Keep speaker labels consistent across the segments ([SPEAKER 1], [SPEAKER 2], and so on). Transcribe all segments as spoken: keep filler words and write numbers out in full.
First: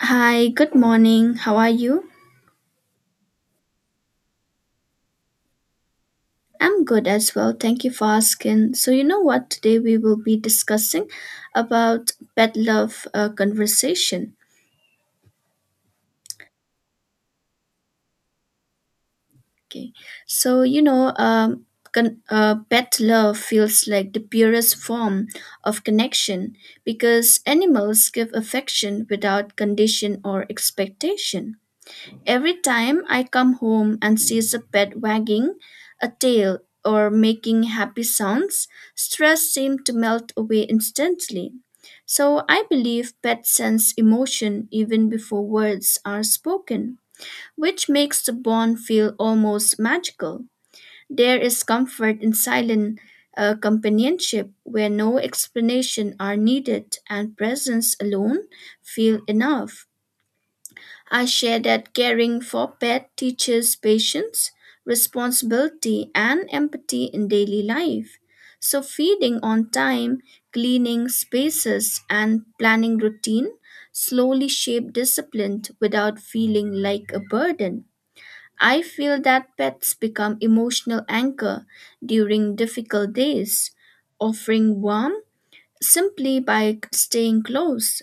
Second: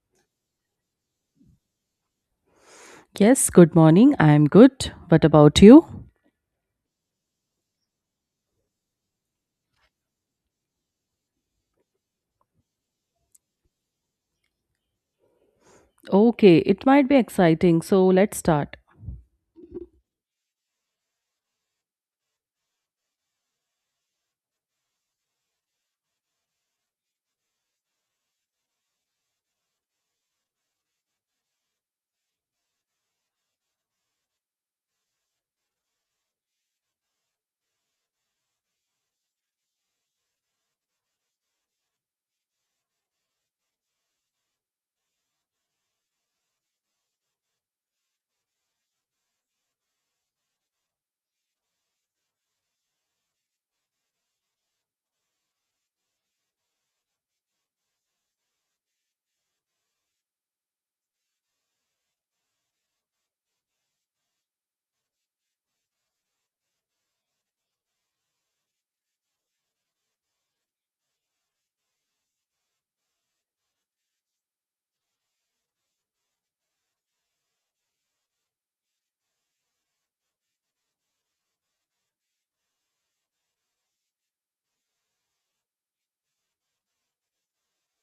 [SPEAKER 1] Hi, good morning. How are you?
[SPEAKER 2] Yes, good morning. I'm good. What about you?
[SPEAKER 1] I'm good as well. Thank you for asking. So, you know what? Today we will be discussing about pet love uh, conversation.
[SPEAKER 2] Okay, it might be exciting, so let's start.
[SPEAKER 1] Okay. So, you know, um, con- uh, pet love feels like the purest form of connection because animals give affection without condition or expectation. Every time I come home and sees a pet wagging a tail or making happy sounds, stress seems to melt away instantly. So I believe pets sense emotion even before words are spoken, which makes the bond feel almost magical. There is comfort in silent uh, companionship where no explanation are needed and presence alone feel enough. I share that caring for pets teaches patience, responsibility, and empathy in daily life. So feeding on time, cleaning spaces, and planning routine slowly shape discipline without feeling like a burden. I feel that pets become emotional anchor during difficult days, offering warmth simply by staying close.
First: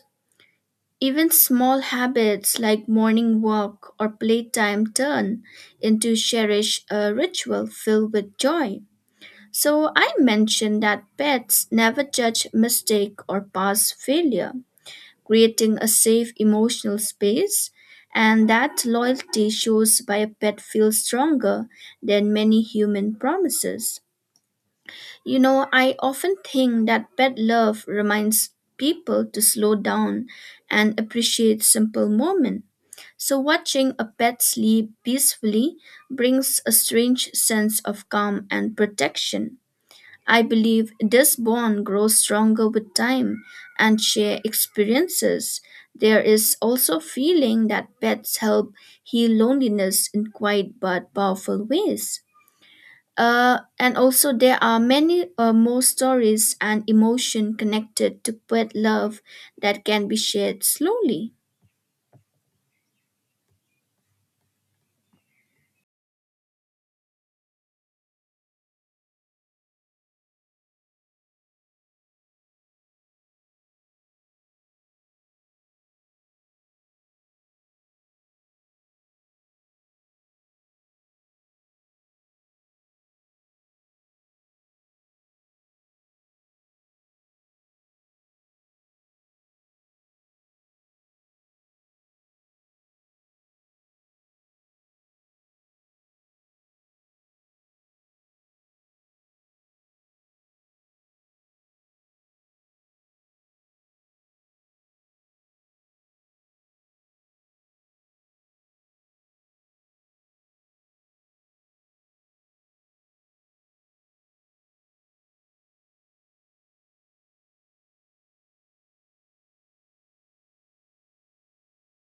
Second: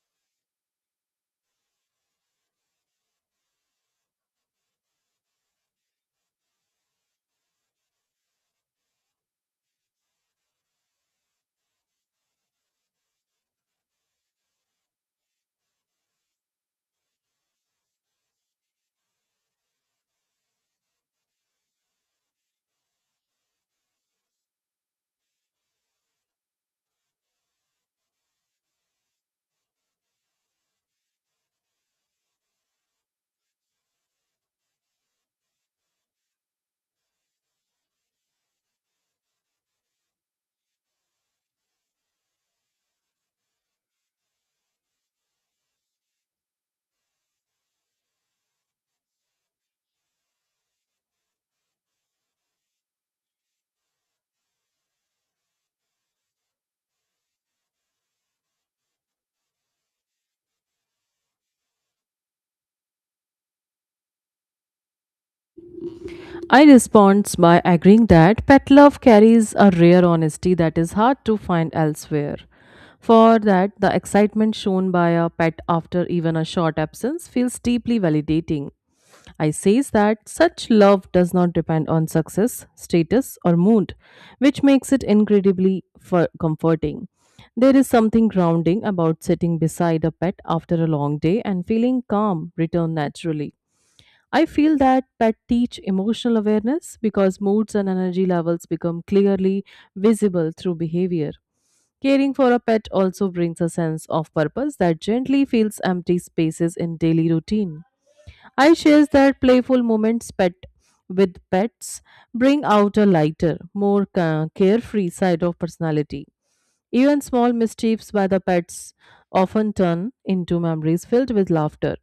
[SPEAKER 1] Even small habits like morning walk or playtime turn into cherished uh, ritual filled with joy. So I mentioned that pets never judge mistake or past failure, creating a safe emotional space, and that loyalty shows by a pet feels stronger than many human promises. You know, I often think that pet love reminds people to slow down and appreciate simple moments. So, watching a pet sleep peacefully brings a strange sense of calm and protection. I believe this bond grows stronger with time and shared experiences. There is also feeling that pets help heal loneliness in quiet but powerful ways. Uh, and also, there are many uh, more stories and emotion connected to pet love that can be shared slowly.
[SPEAKER 2] I respond by agreeing that pet love carries a rare honesty that is hard to find elsewhere. For that, the excitement shown by a pet after even a short absence feels deeply validating. I says that such love does not depend on success, status, or mood, which makes it incredibly for- comforting. There is something grounding about sitting beside a pet after a long day and feeling calm return naturally. I feel that pets teach emotional awareness because moods and energy levels become clearly visible through behavior. Caring for a pet also brings a sense of purpose that gently fills empty spaces in daily routine. I shares that playful moments pet with pets bring out a lighter, more ca- carefree side of personality. Even small mischiefs by the pets often turn into memories filled with laughter.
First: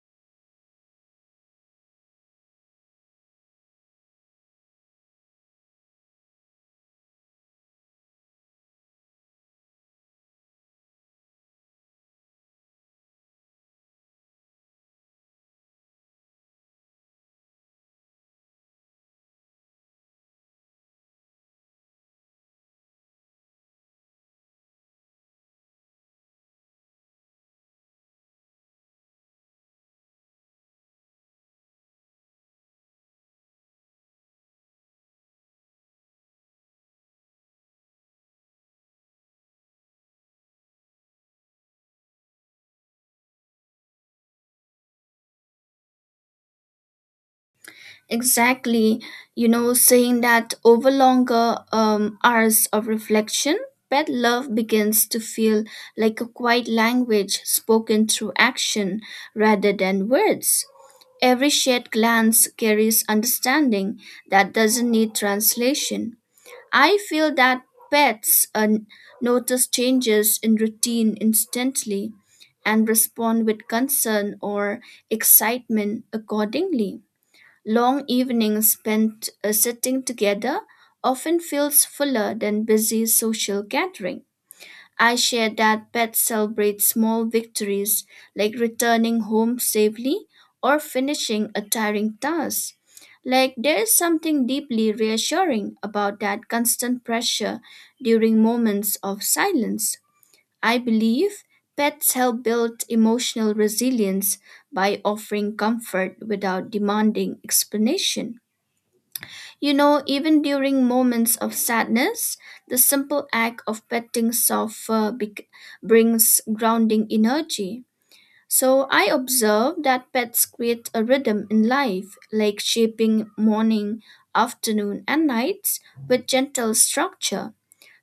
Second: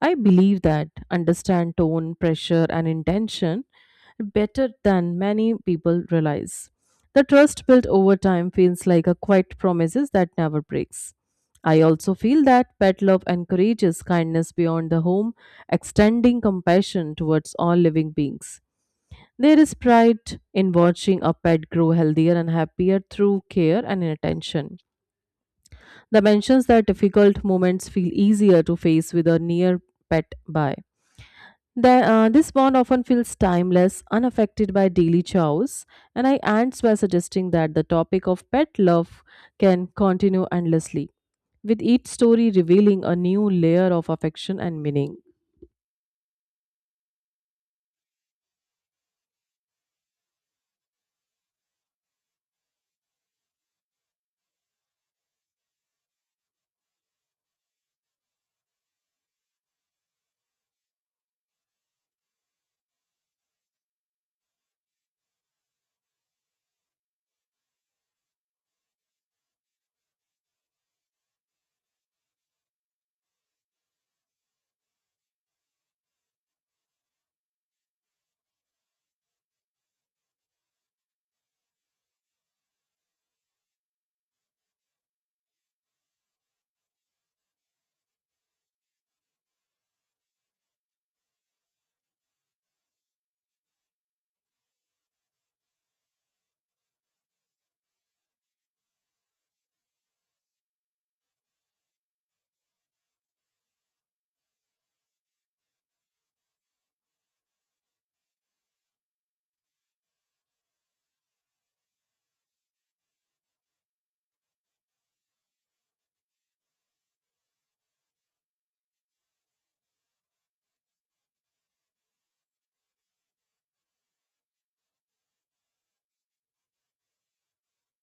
[SPEAKER 2] I believe that understand tone, pressure, and intention better than many people realize. The trust built over time feels like a quiet promises that never breaks. I also feel that pet love encourages kindness beyond the home, extending compassion towards all living beings. There is pride in watching a pet grow healthier and happier through care and attention. The mentions that difficult moments feel easier to face with a near pet by. The- uh, this bond often feels timeless, unaffected by daily chores, and I ends by suggesting that the topic of pet love can continue endlessly, with each story revealing a new layer of affection and meaning.
[SPEAKER 1] Exactly, you know, saying that over longer um, hours of reflection, pet love begins to feel like a quiet language spoken through action rather than words. Every shared glance carries understanding that doesn't need translation. I feel that pets uh, notice changes in routine instantly and respond with concern or excitement accordingly. Long evenings spent uh, sitting together often feels fuller than busy social gathering. I share that pets celebrate small victories like returning home safely or finishing a tiring task. Like there is something deeply reassuring about that constant pressure during moments of silence. I believe pets help build emotional resilience by offering comfort without demanding explanation. You know, even during moments of sadness, the simple act of petting soft fur bec- brings grounding energy. So I observe that pets create a rhythm in life, like shaping morning, afternoon, and nights with gentle structure.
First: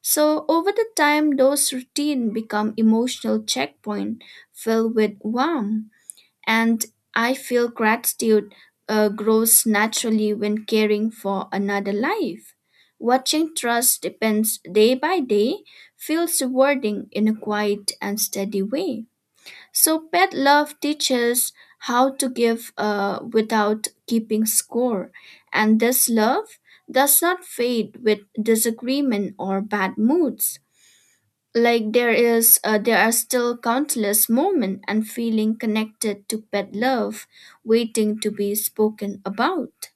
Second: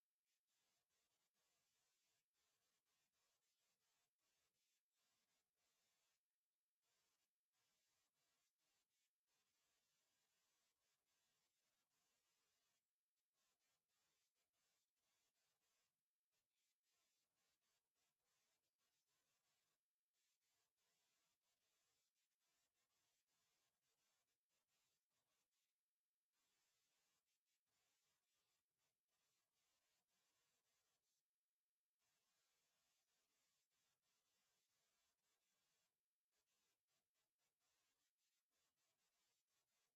[SPEAKER 1] So over the time, those routine become emotional checkpoint filled with warmth, and I feel gratitude uh, grows naturally when caring for another life. Watching trust depends day by day feels rewarding in a quiet and steady way. So, pet love teaches how to give uh, without keeping score, and this love does not fade with disagreement or bad moods like there is uh, there are still countless moments and feeling connected to pet love waiting to be spoken about.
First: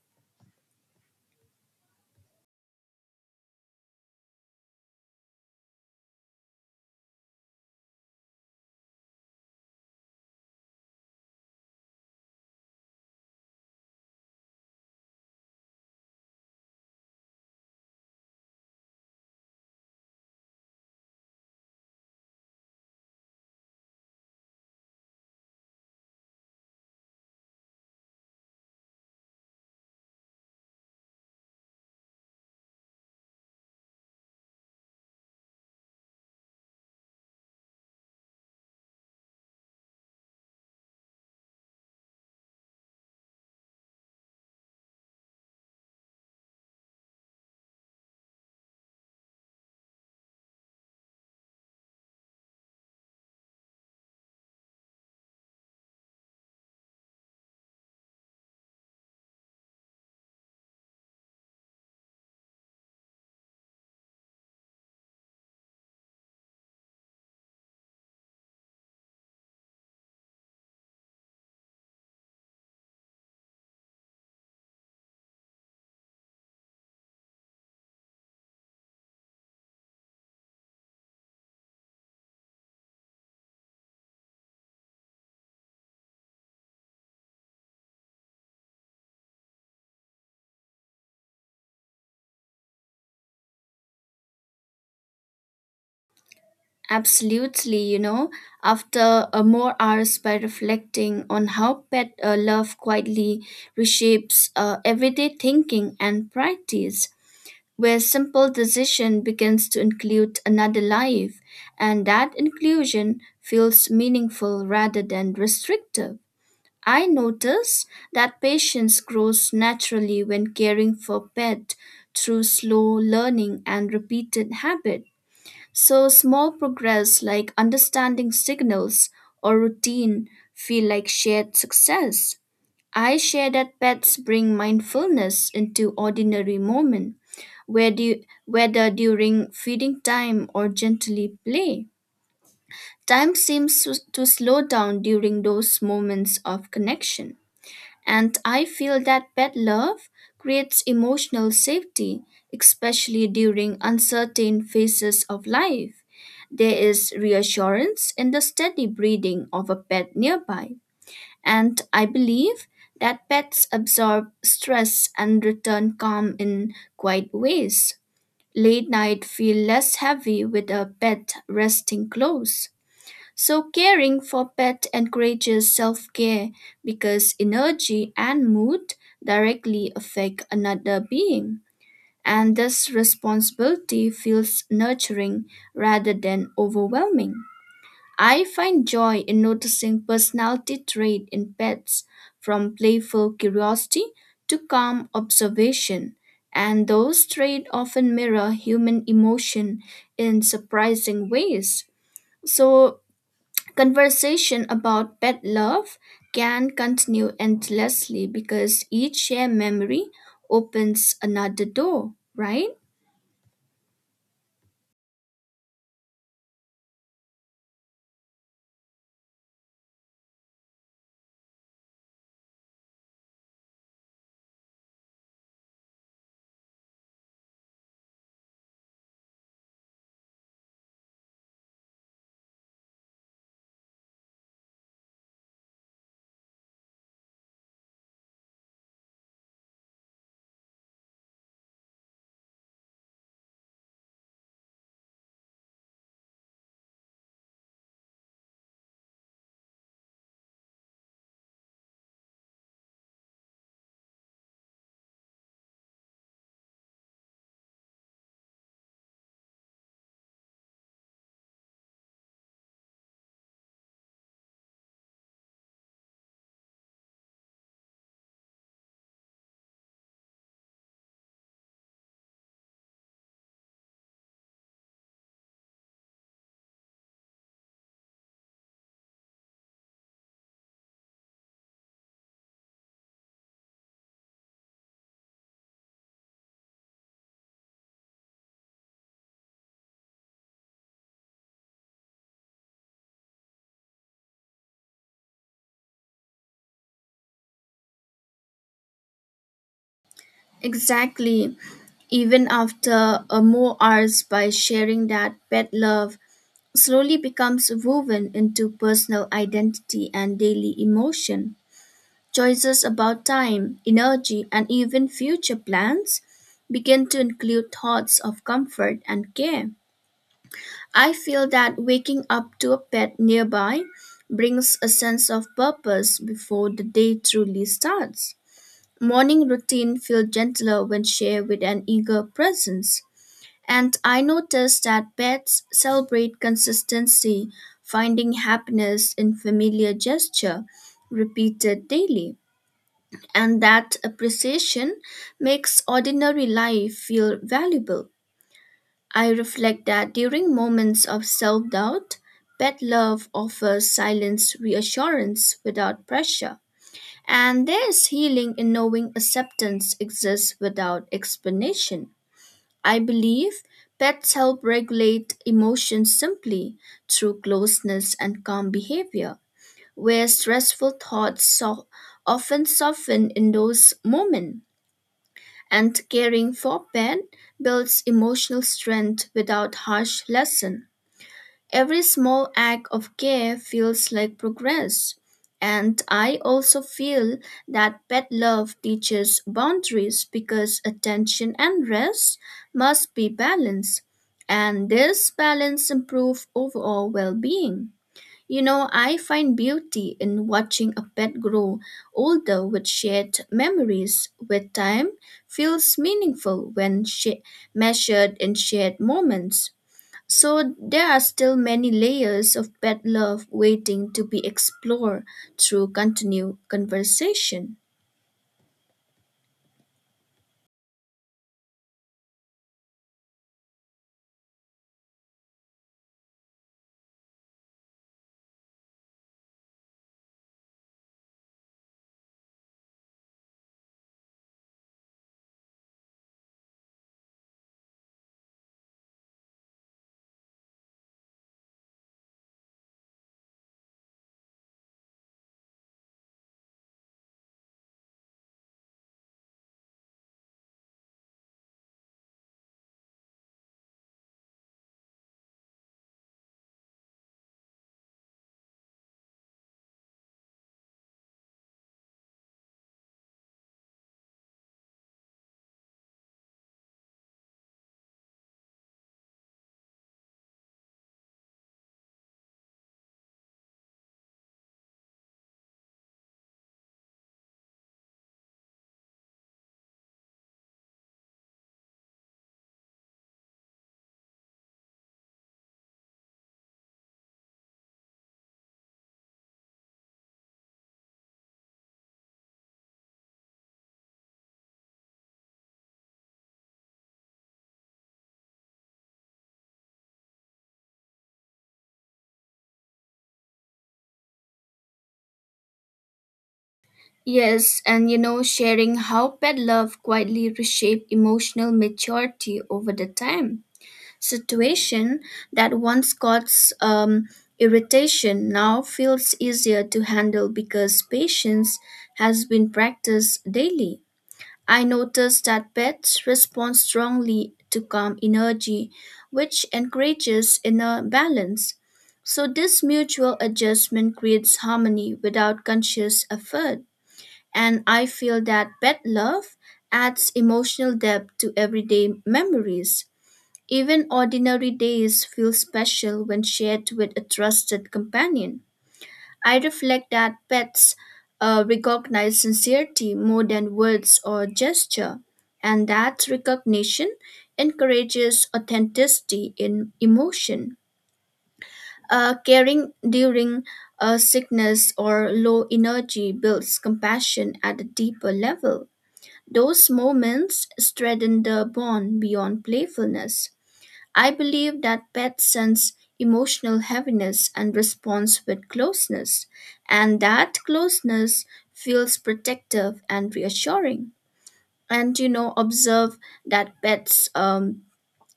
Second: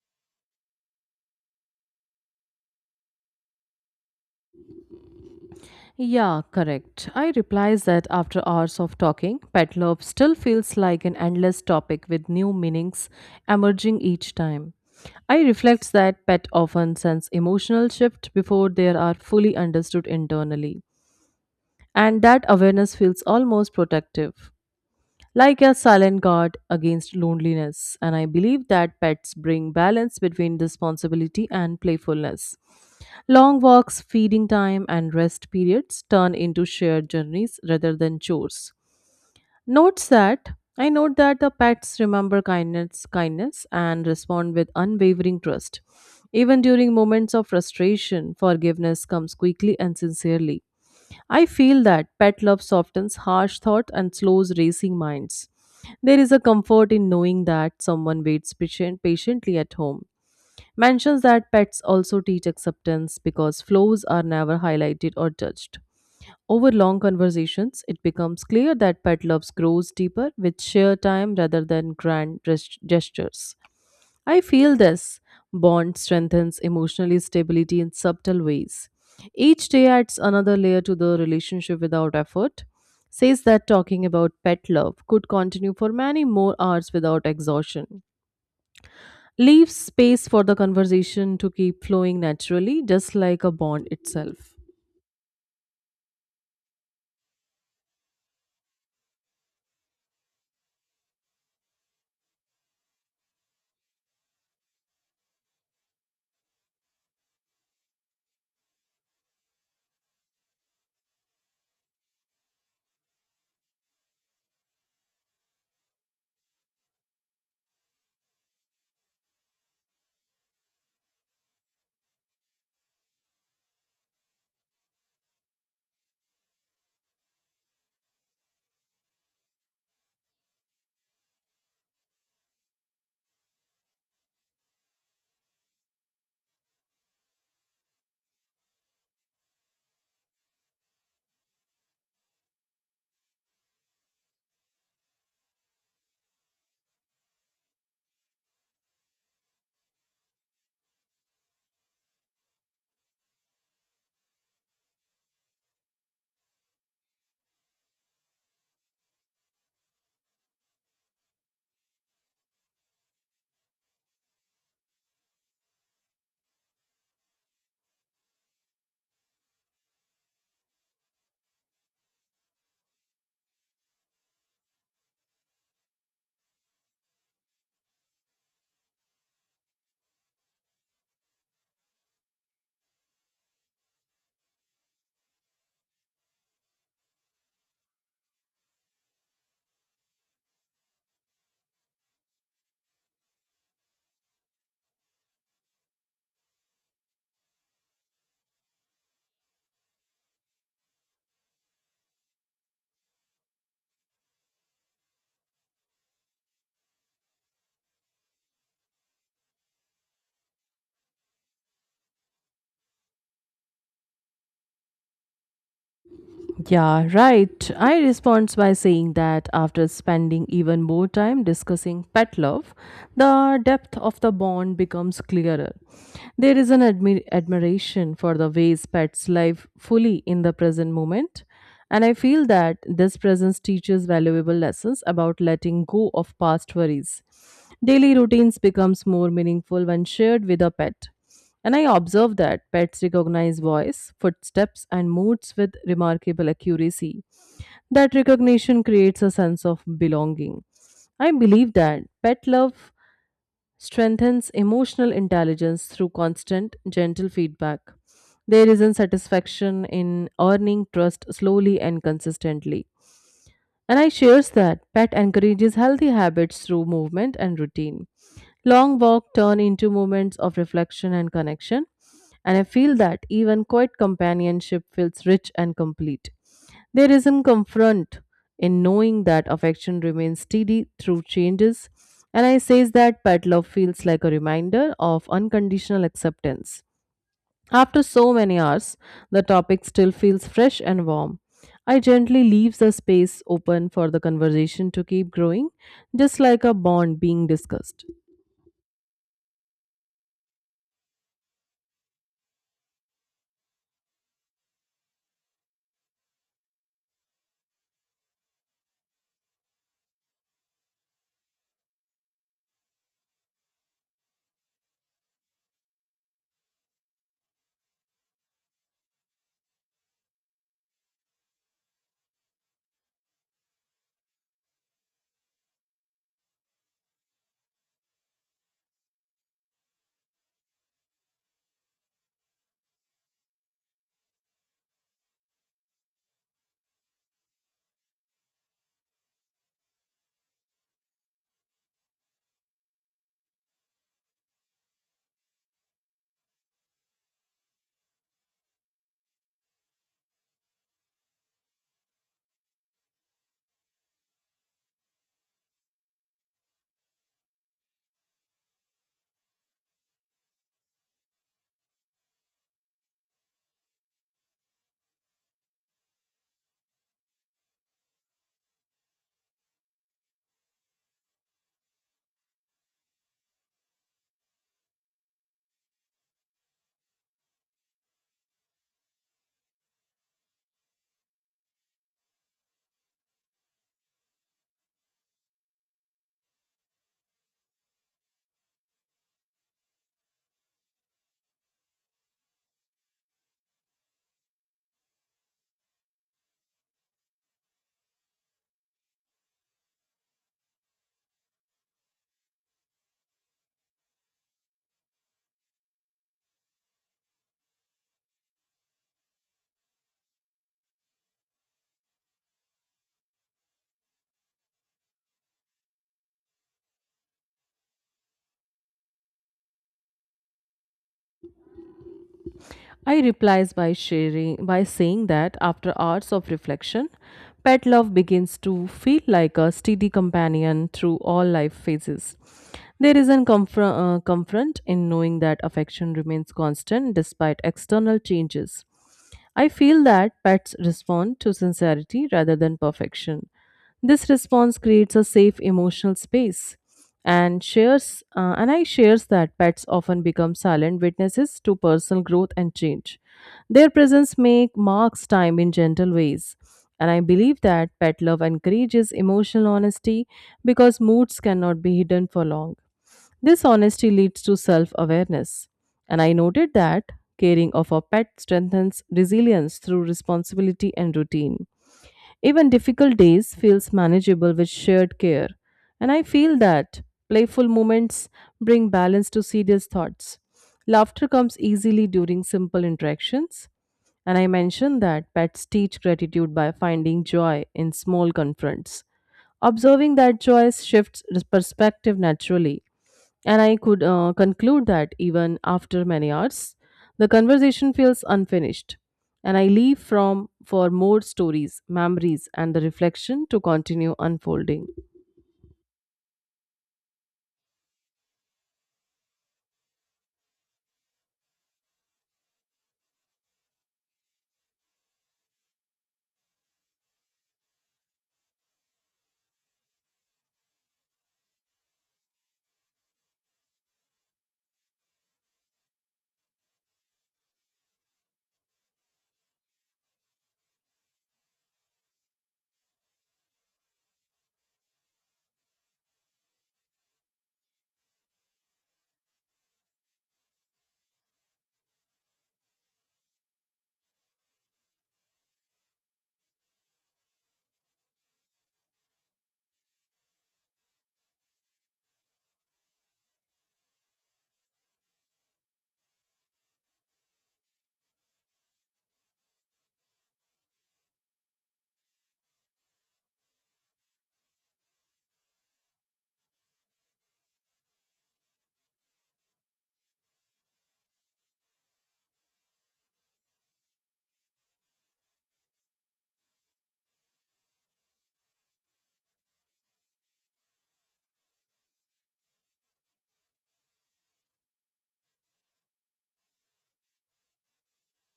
[SPEAKER 2] Yeah, correct. I replies that after hours of talking, pet love still feels like an endless topic with new meanings emerging each time. I reflects that pet often sense emotional shift before they are fully understood internally, and that awareness feels almost protective, like a silent guard against loneliness. And I believe that pets bring balance between responsibility and playfulness. Long walks, feeding time, and rest periods turn into shared journeys rather than chores. Notes that I note that the pets remember kindness, kindness, and respond with unwavering trust. Even during moments of frustration, forgiveness comes quickly and sincerely. I feel that pet love softens harsh thought and slows racing minds. There is a comfort in knowing that someone waits patient, patiently at home mentions that pets also teach acceptance because flaws are never highlighted or judged. Over long conversations, it becomes clear that pet love grows deeper with sheer time rather than grand gest- gestures. I feel this bond strengthens emotional stability in subtle ways. Each day adds another layer to the relationship without effort. Says that talking about pet love could continue for many more hours without exhaustion. Leave space for the conversation to keep flowing naturally, just like a bond itself.
[SPEAKER 1] Absolutely, you know, after uh, more hours by reflecting on how pet uh, love quietly reshapes uh, everyday thinking and practice where simple decision begins to include another life and that inclusion feels meaningful rather than restrictive. I notice that patience grows naturally when caring for pet through slow learning and repeated habit. So small progress like understanding signals or routine feel like shared success. I share that pets bring mindfulness into ordinary moment, whether whether during feeding time or gently play. Time seems to to slow down during those moments of connection. And I feel that pet love creates emotional safety, especially during uncertain phases of life. There is reassurance in the steady breathing of a pet nearby. And I believe that pets absorb stress and return calm in quiet ways. Late night feel less heavy with a pet resting close. So caring for pet encourages self-care because energy and mood directly affect another being, and this responsibility feels nurturing rather than overwhelming. I find joy in noticing personality trait in pets, from playful curiosity to calm observation, and those traits often mirror human emotion in surprising ways. So conversation about pet love can continue endlessly because each shared memory opens another door, right?
[SPEAKER 2] Yeah, right. I respond by saying that after spending even more time discussing pet love, the depth of the bond becomes clearer. There is an admi- admiration for the ways pets live fully in the present moment. And I feel that this presence teaches valuable lessons about letting go of past worries. Daily routines becomes more meaningful when shared with a pet. And I observe that pets recognize voice, footsteps, and moods with remarkable accuracy. That recognition creates a sense of belonging. I believe that pet love strengthens emotional intelligence through constant, gentle feedback. There is a satisfaction in earning trust slowly and consistently. And I shares that pet encourages healthy habits through movement and routine. Long walk turn into moments of reflection and connection, and I feel that even quiet companionship feels rich and complete. There isn't confront in knowing that affection remains steady through changes, and I says that pet love feels like a reminder of unconditional acceptance. After so many hours, the topic still feels fresh and warm. I gently leave the space open for the conversation to keep growing, just like a bond being discussed.
[SPEAKER 1] Exactly. Even after a more hours by sharing that pet love slowly becomes woven into personal identity and daily emotion. Choices about time, energy, and even future plans begin to include thoughts of comfort and care. I feel that waking up to a pet nearby brings a sense of purpose before the day truly starts. Morning routine feel gentler when shared with an eager presence. And I notice that pets celebrate consistency, finding happiness in familiar gesture repeated daily. And that appreciation makes ordinary life feel valuable. I reflect that during moments of self doubt, pet love offers silent reassurance without pressure. And there's healing in knowing acceptance exists without explanation. I believe pets help regulate emotions simply through closeness and calm behavior, where stressful thoughts so- often soften in those moments, and caring for pet builds emotional strength without harsh lesson. Every small act of care feels like progress. And I also feel that pet love teaches boundaries because attention and rest must be balanced. And this balance improves overall well being. You know, I find beauty in watching a pet grow older with shared memories with time feels meaningful when sh- measured in shared moments. So there are still many layers of pet love waiting to be explored through continued conversation.
[SPEAKER 2] I replies by sharing by saying that after hours of reflection, pet love begins to feel like a steady companion through all life phases. There is a comfor- uh, comfort in knowing that affection remains constant despite external changes. I feel that pets respond to sincerity rather than perfection. This response creates a safe emotional space and shares uh, and I shares that pets often become silent witnesses to personal growth and change. Their presence make marks time in gentle ways. And I believe that pet love encourages emotional honesty because moods cannot be hidden for long. This honesty leads to self awareness. And I noted that caring of a pet strengthens resilience through responsibility and routine. Even difficult days feels manageable with shared care. And I feel that playful moments bring balance to serious thoughts. Laughter comes easily during simple interactions. And I mentioned that pets teach gratitude by finding joy in small confronts. Observing that joy shifts perspective naturally, and I could uh, conclude that even after many hours, the conversation feels unfinished. And I leave from for more stories, memories, and the reflection to continue unfolding.
[SPEAKER 1] Yes, and you know, sharing how pet love quietly reshape emotional maturity over the time. Situation that once caused um, irritation now feels easier to handle because patience has been practiced daily. I noticed that pets respond strongly to calm energy, which encourages inner balance. So, this mutual adjustment creates harmony without conscious effort. And I feel that pet love adds emotional depth to everyday memories. Even ordinary days feel special when shared with a trusted companion. I reflect that pets uh, recognize sincerity more than words or gesture, and that recognition encourages authenticity in emotion. Uh, caring during uh, sickness or low energy builds compassion at a deeper level. Those moments strengthen the bond beyond playfulness. I believe that pets sense emotional heaviness and response with closeness, and that closeness feels protective and reassuring. And you know, observe that pets um,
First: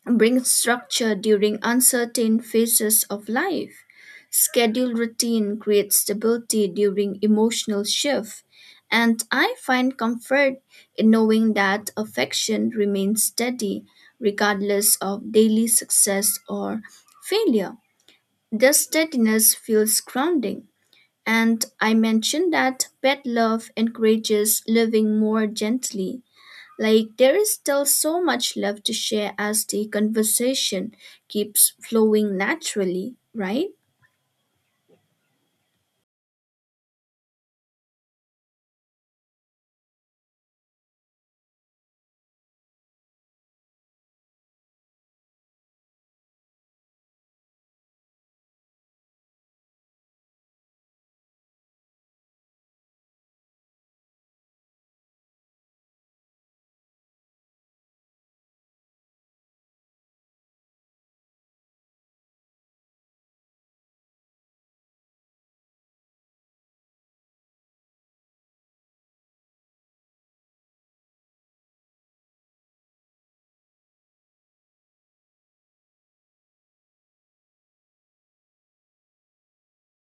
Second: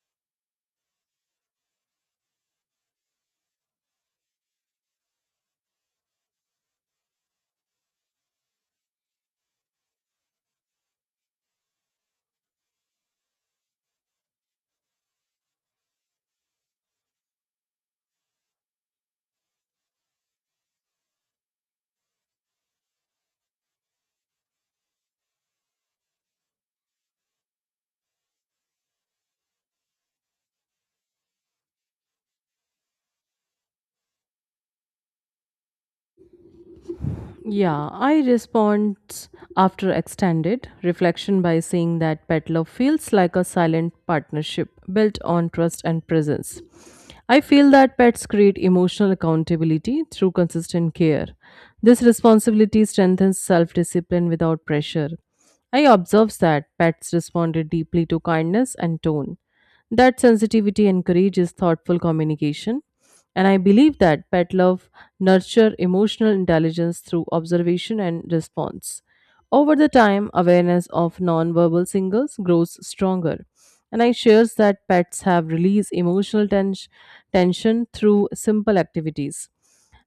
[SPEAKER 1] bring structure during uncertain phases of life. Schedule routine creates stability during emotional shift, and I find comfort in knowing that affection remains steady regardless of daily success or failure. This steadiness feels grounding, and I mentioned that pet love encourages living more gently like there is still so much left to share as the conversation keeps flowing naturally, right?
[SPEAKER 2] Yeah, I respond after extended reflection by saying that pet love feels like a silent partnership built on trust and presence. I feel that pets create emotional accountability through consistent care. This responsibility strengthens self discipline without pressure. I observed that pets responded deeply to kindness and tone. That sensitivity encourages thoughtful communication, and I believe that pet love nurture emotional intelligence through observation and response. Over the time, awareness of nonverbal signals grows stronger, and I shares that pets have released emotional tens- tension through simple activities.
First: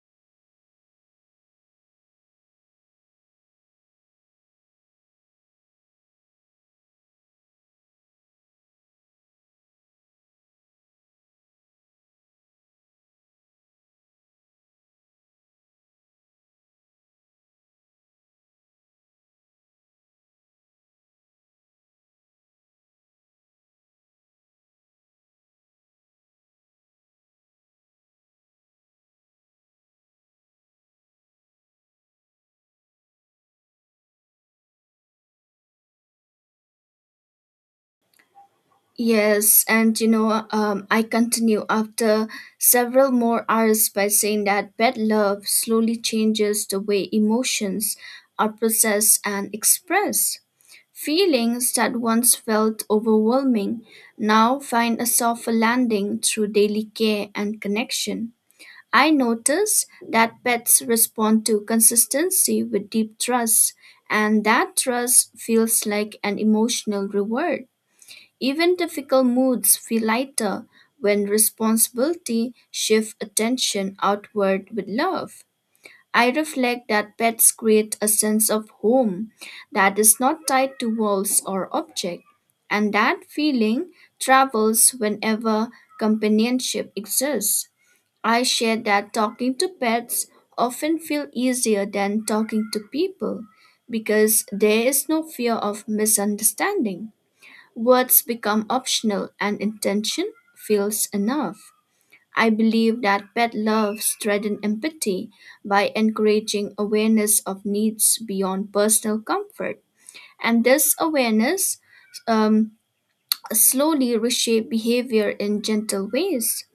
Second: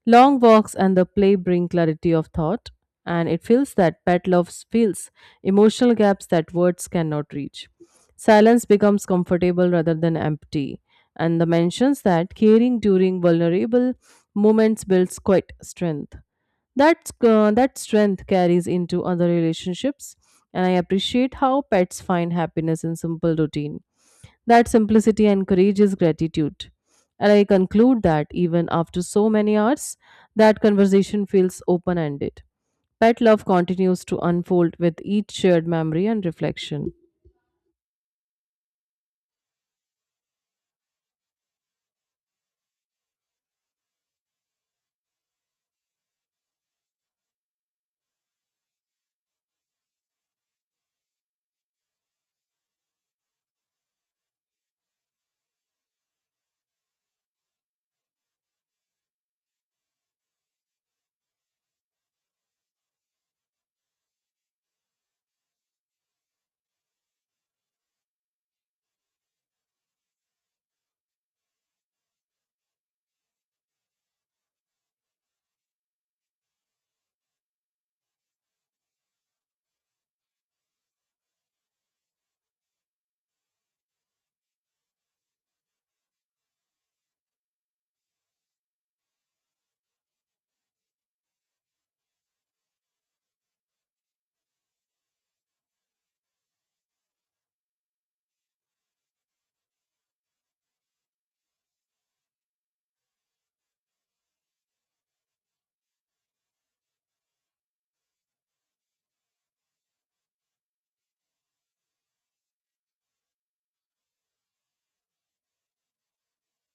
[SPEAKER 2] Long walks and the play bring clarity of thought, and it feels that pet love fills emotional gaps that words cannot reach. Silence becomes comfortable rather than empty, and the mentions that caring during vulnerable moments builds quite strength. That, uh, that strength carries into other relationships, and I appreciate how pets find happiness in simple routine. That simplicity encourages gratitude. And I conclude that even after so many hours, that conversation feels open ended. Pet love continues to unfold with each shared memory and reflection.
[SPEAKER 1] Yes, and you know, um, I continue after several more hours by saying that bad love slowly changes the way emotions are processed and expressed. Feelings that once felt overwhelming now find a softer landing through daily care and connection. I noticed that pets respond to consistency with deep trust, and that trust feels like an emotional reward. Even difficult moods feel lighter when responsibility shifts attention outward with love. I reflect that pets create a sense of home that is not tied to walls or object, and that feeling travels whenever companionship exists. I share that talking to pets often feel easier than talking to people because there is no fear of misunderstanding. Words become optional and intention feels enough. I believe that pet love strengthens empathy by encouraging awareness of needs beyond personal comfort. And this awareness um, slowly reshape behavior in gentle ways.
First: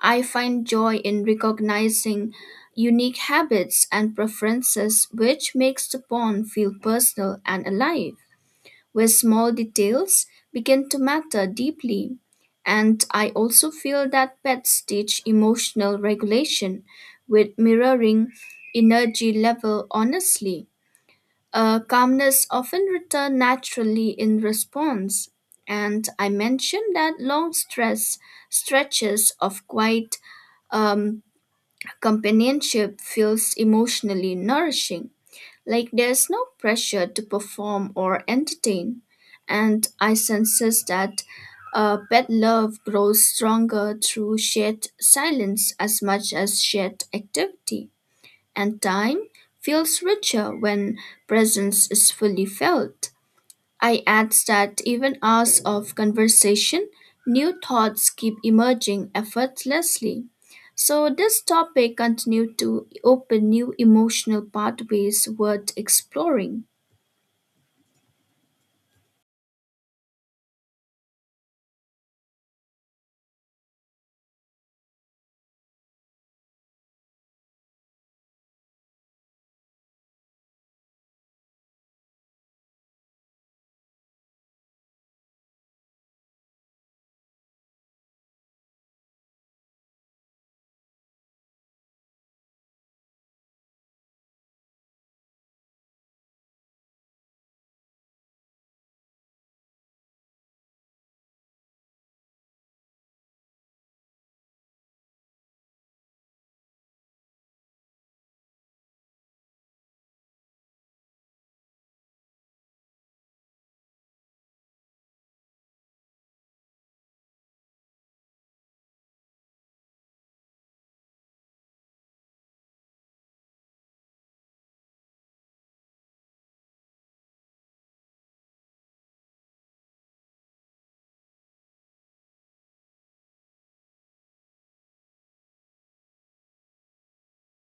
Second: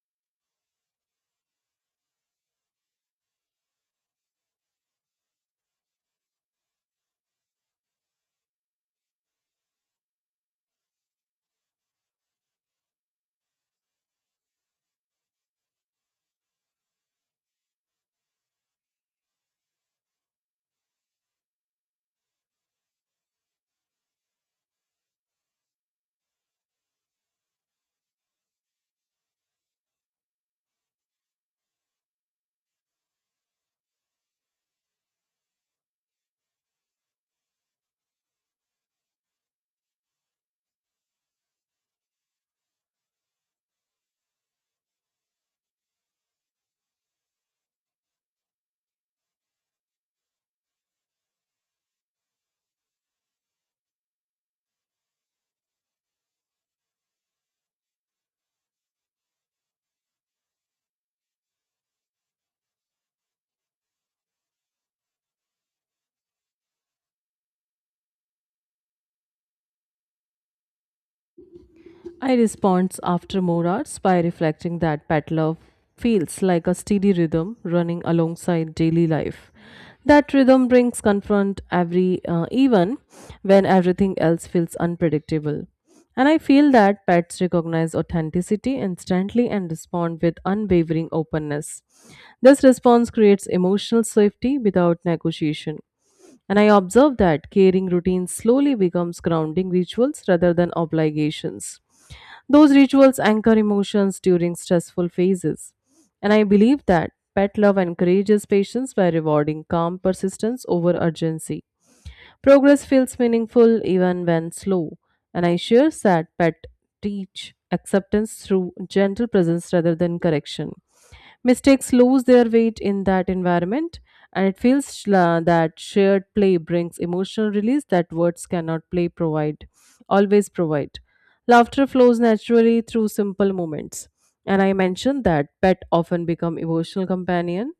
[SPEAKER 1] I find joy in recognizing unique habits and preferences, which makes the pond feel personal and alive, where small details begin to matter deeply. And I also feel that pets teach emotional regulation with mirroring energy level honestly. Uh, calmness often returned naturally in response, and I mentioned that long stress stretches of quiet um, companionship feels emotionally nourishing. Like there's no pressure to perform or entertain, and I senses that uh, pet love grows stronger through shared silence as much as shared activity. And time feels richer when presence is fully felt. I add that even hours of conversation, new thoughts keep emerging effortlessly. So this topic continued to open new emotional pathways worth exploring.
[SPEAKER 2] I respond after more hours by reflecting that Patla feels like a steady rhythm running alongside daily life. That rhythm brings confront every uh, even when everything else feels unpredictable. And I feel that pets recognize authenticity instantly and respond with unwavering openness. This response creates emotional safety without negotiation. And I observe that caring routines slowly becomes grounding rituals rather than obligations. Those rituals anchor emotions during stressful phases. And I believe that pet love encourages patience by rewarding calm persistence over urgency. Progress feels meaningful even when slow. And I share that pet teach acceptance through gentle presence rather than correction. Mistakes lose their weight in that environment, and it feels sh- la- that shared play brings emotional release that words cannot play provide, always provide. Laughter flows naturally through simple moments. And I mentioned that pet often become emotional companion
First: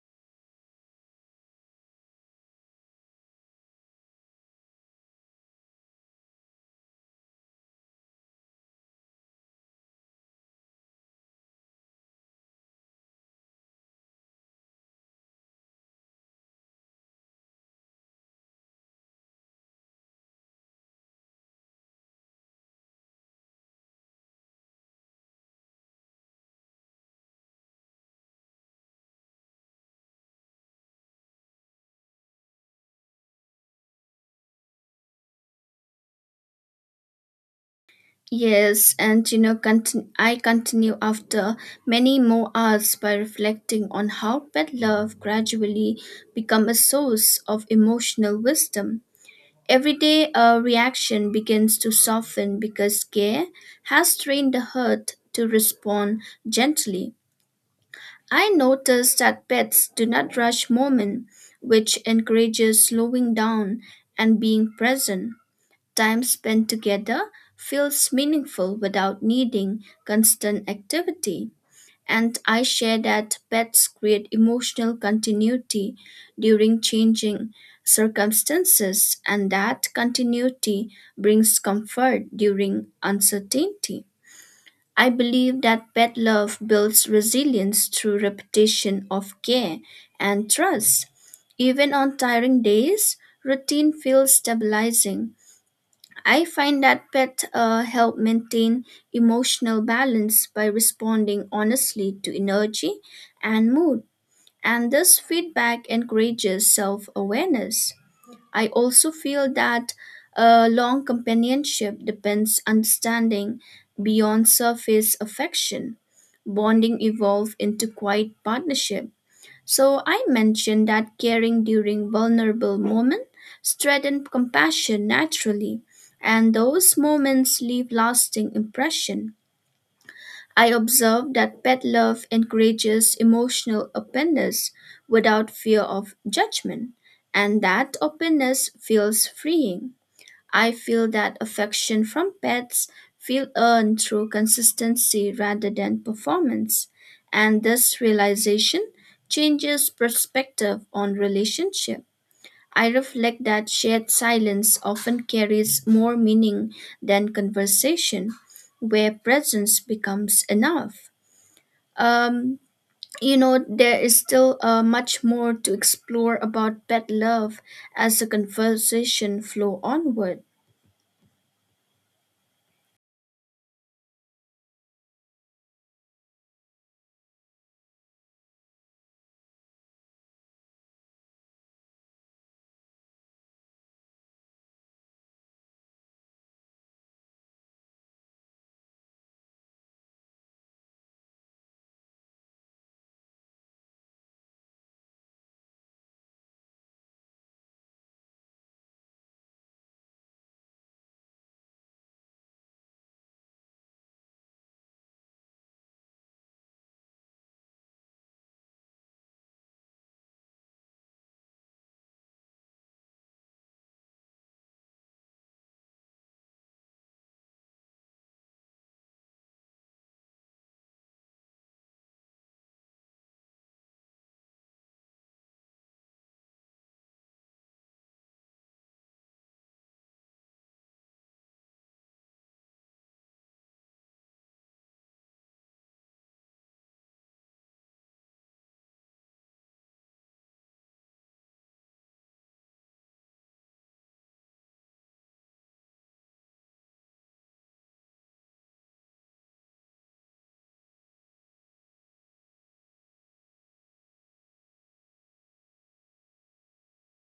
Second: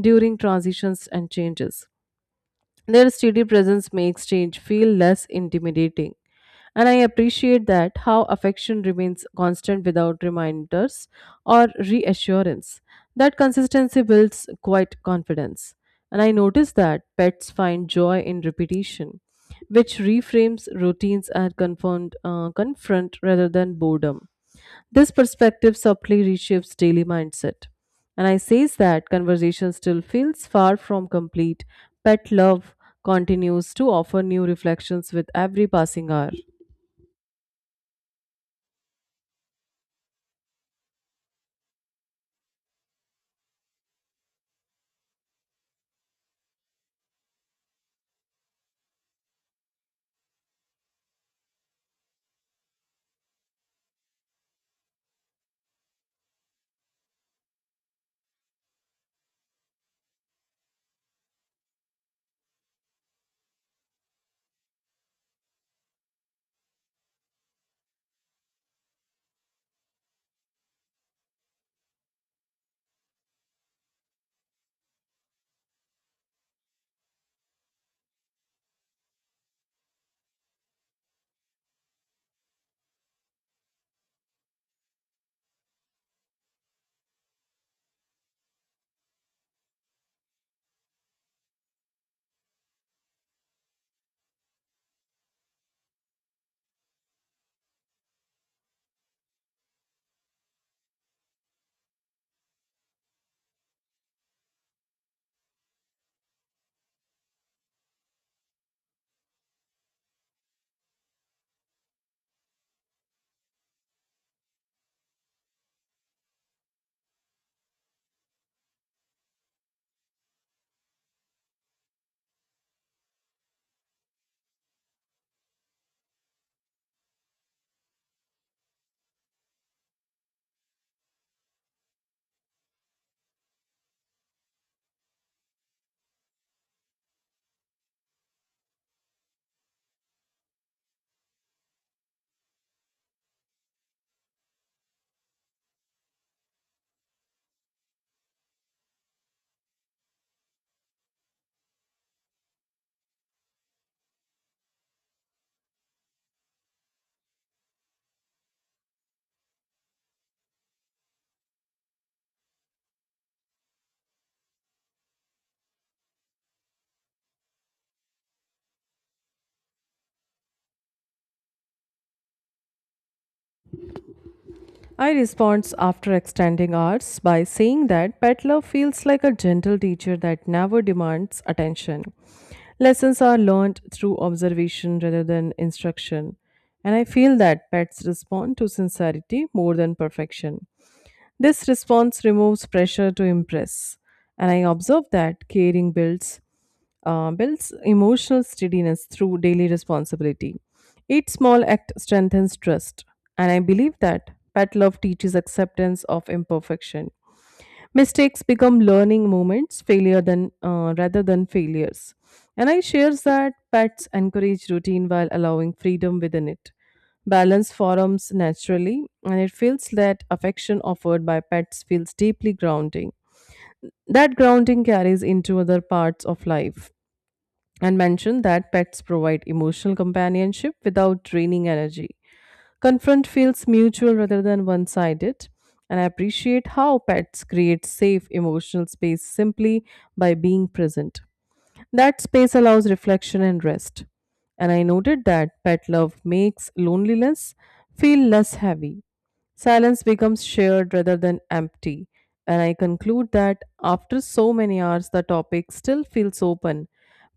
[SPEAKER 2] during transitions and changes. Their steady presence makes change feel less intimidating. And I appreciate that how affection remains constant without reminders or reassurance. That consistency builds quite confidence. And I notice that pets find joy in repetition, which reframes routines and confront, uh, confront rather than boredom. This perspective subtly reshapes daily mindset. And I says that conversation still feels far from complete. Pet love continues to offer new reflections with every passing hour.
[SPEAKER 1] Yes, and you know, contin- I continue after many more hours by reflecting on how pet love gradually become a source of emotional wisdom. Everyday a reaction begins to soften because care has trained the heart to respond gently. I notice that pets do not rush moment, which encourages slowing down and being present. Time spent together feels meaningful without needing constant activity, and I share that pets create emotional continuity during changing circumstances, and that continuity brings comfort during uncertainty. I believe that pet love builds resilience through repetition of care and trust. Even on tiring days, routine feels stabilizing. I find that pets uh, help maintain emotional balance by responding honestly to energy and mood, and this feedback encourages self awareness. I also feel that a long companionship depends understanding beyond surface affection. Bonding evolve into quiet partnership, so I mentioned that caring during vulnerable moments strengthens compassion naturally, and those moments leave lasting impression. I observed that pet love encourages emotional openness without fear of judgment, and that openness feels freeing. I feel that affection from pets feel earned through consistency rather than performance, and this realization changes perspective on relationship. I reflect that shared silence often carries more meaning than conversation, where presence becomes enough. Um, you know, there is still uh, much more to explore about pet love as the conversation flow onward.
[SPEAKER 2] I respond after extending hours by saying that pet love feels like a gentle teacher that never demands attention. Lessons are learned through observation rather than instruction. And I feel that pets respond to sincerity more than perfection. This response removes pressure to impress, and I observe that caring builds uh, builds emotional steadiness through daily responsibility. Each small act strengthens trust, and I believe that pet love teaches acceptance of imperfection, mistakes become learning moments failure than uh, rather than failures. And I shares that pets encourage routine while allowing freedom within it. Balance forms naturally, and it feels that affection offered by pets feels deeply grounding. That grounding carries into other parts of life, and mentioned that pets provide emotional companionship without draining energy. Confront feels mutual rather than one sided, and I appreciate how pets create safe emotional space simply by being present. That space allows reflection and rest. And I noted that pet love makes loneliness feel less heavy. Silence becomes shared rather than empty. And I conclude that after so many hours, the topic still feels open.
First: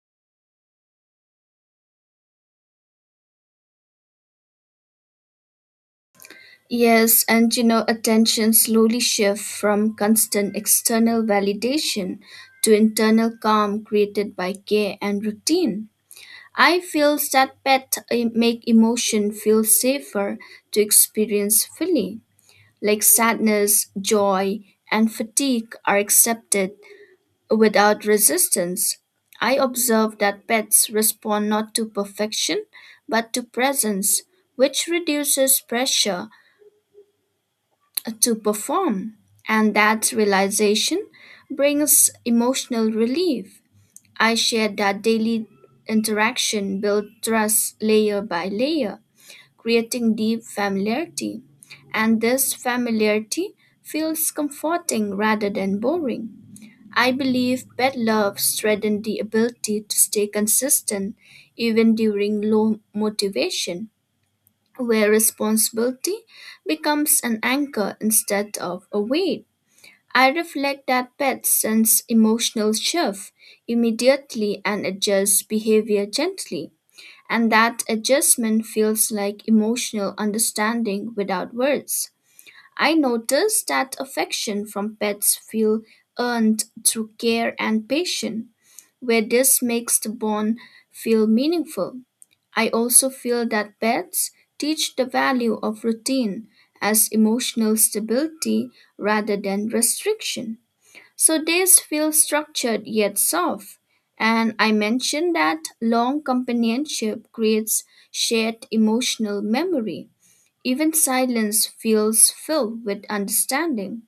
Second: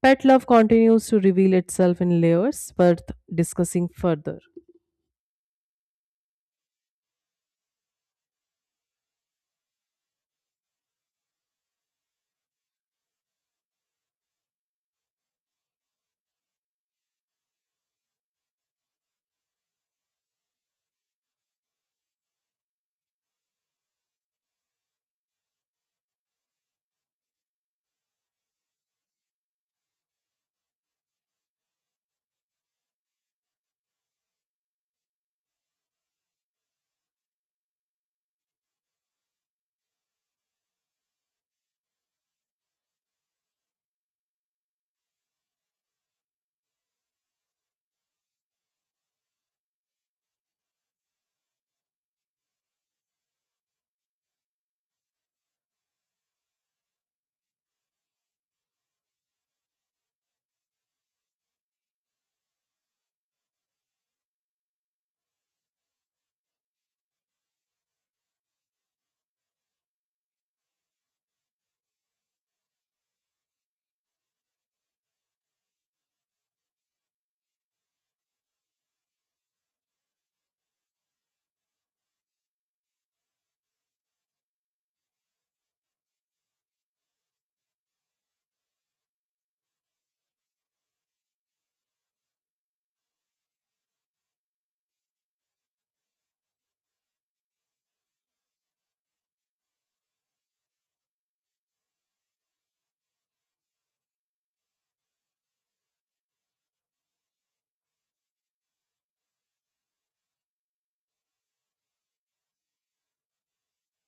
[SPEAKER 2] Pet love continues to reveal itself in layers worth discussing further.
[SPEAKER 1] Yes, and you know, attention slowly shifts from constant external validation to internal calm created by care and routine. I feel that pet eh, make emotion feel safer to experience fully, like sadness, joy, and fatigue are accepted without resistance. I observe that pets respond not to perfection, but to presence, which reduces pressure to perform. And that realization brings emotional relief. I share that daily interaction builds trust layer by layer, creating deep familiarity. And this familiarity feels comforting rather than boring. I believe pet love strengthens the ability to stay consistent even during low motivation where responsibility becomes an anchor instead of a weight. I reflect that pets sense emotional shift immediately and adjust behavior gently, and that adjustment feels like emotional understanding without words. I noticed that affection from pets feel earned through care and patience, where this makes the bond feel meaningful. I also feel that pets teach the value of routine as emotional stability rather than restriction. So days feel structured yet soft. And I mentioned that long companionship creates shared emotional memory, even silence feels filled with understanding.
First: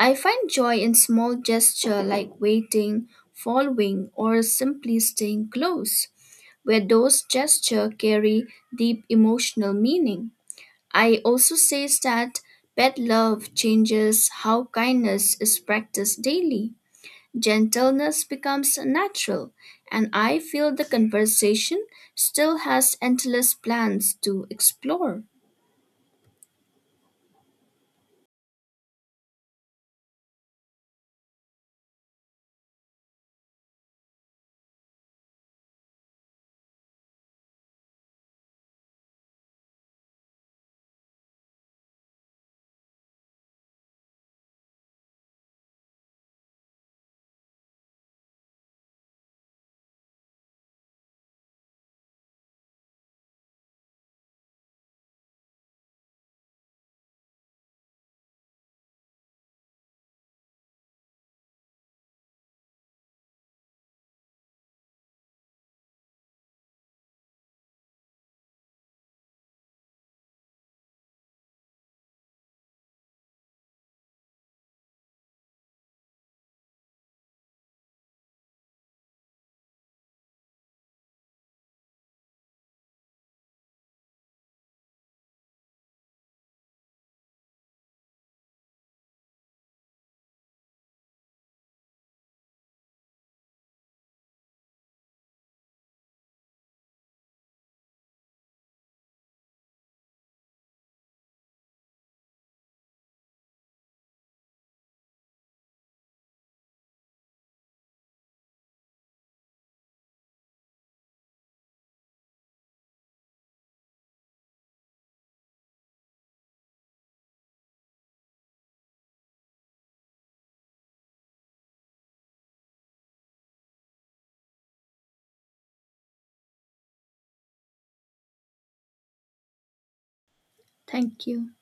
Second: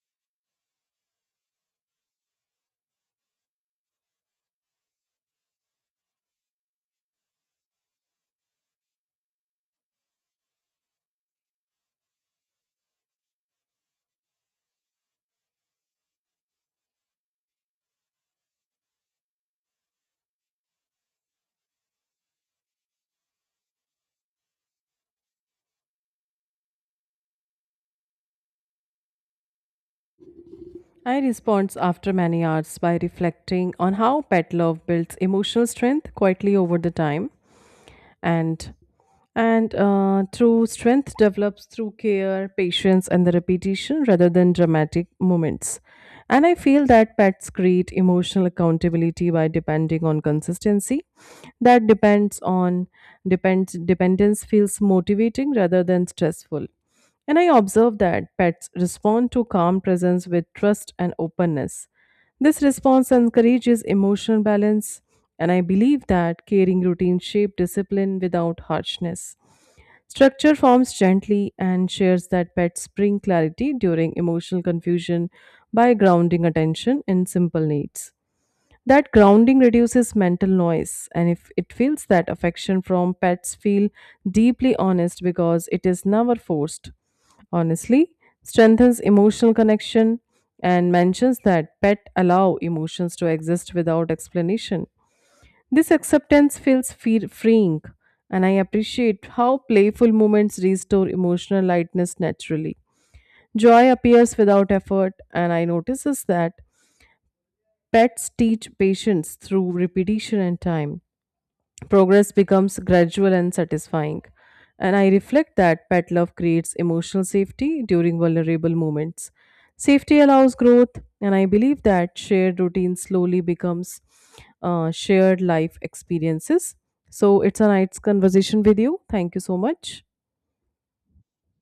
[SPEAKER 1] I find joy in small gestures like waiting, following, or simply staying close, where those gestures carry deep emotional meaning. I also say that pet love changes how kindness is practiced daily. Gentleness becomes natural, and I feel the conversation still has endless plans to explore.
[SPEAKER 2] I respond after many hours by reflecting on how pet love builds emotional strength quietly over the time, and and uh, through strength develops through care patience and the repetition rather than dramatic moments. And I feel that pets create emotional accountability by depending on consistency. That depends on depends dependence feels motivating rather than stressful, and I observe that pets respond to calm presence with trust and openness. This response encourages emotional balance, and I believe that caring routines shape discipline without harshness. Structure forms gently and shares that pets bring clarity during emotional confusion by grounding attention in simple needs. That grounding reduces mental noise, and if it feels that affection from pets feel deeply honest because it is never forced. Honestly, strengthens emotional connection and mentions that pet allow emotions to exist without explanation. This acceptance feels fe- freeing, and I appreciate how playful moments restore emotional lightness naturally. Joy appears without effort, and I notices that pets teach patience through repetition and time. Progress becomes gradual and satisfying. And I reflect that pet love creates emotional safety during vulnerable moments. Safety allows growth, and I believe that shared routine slowly becomes uh, shared life experiences. So it's a nice conversation with you. Thank you so much.
[SPEAKER 1] Thank you.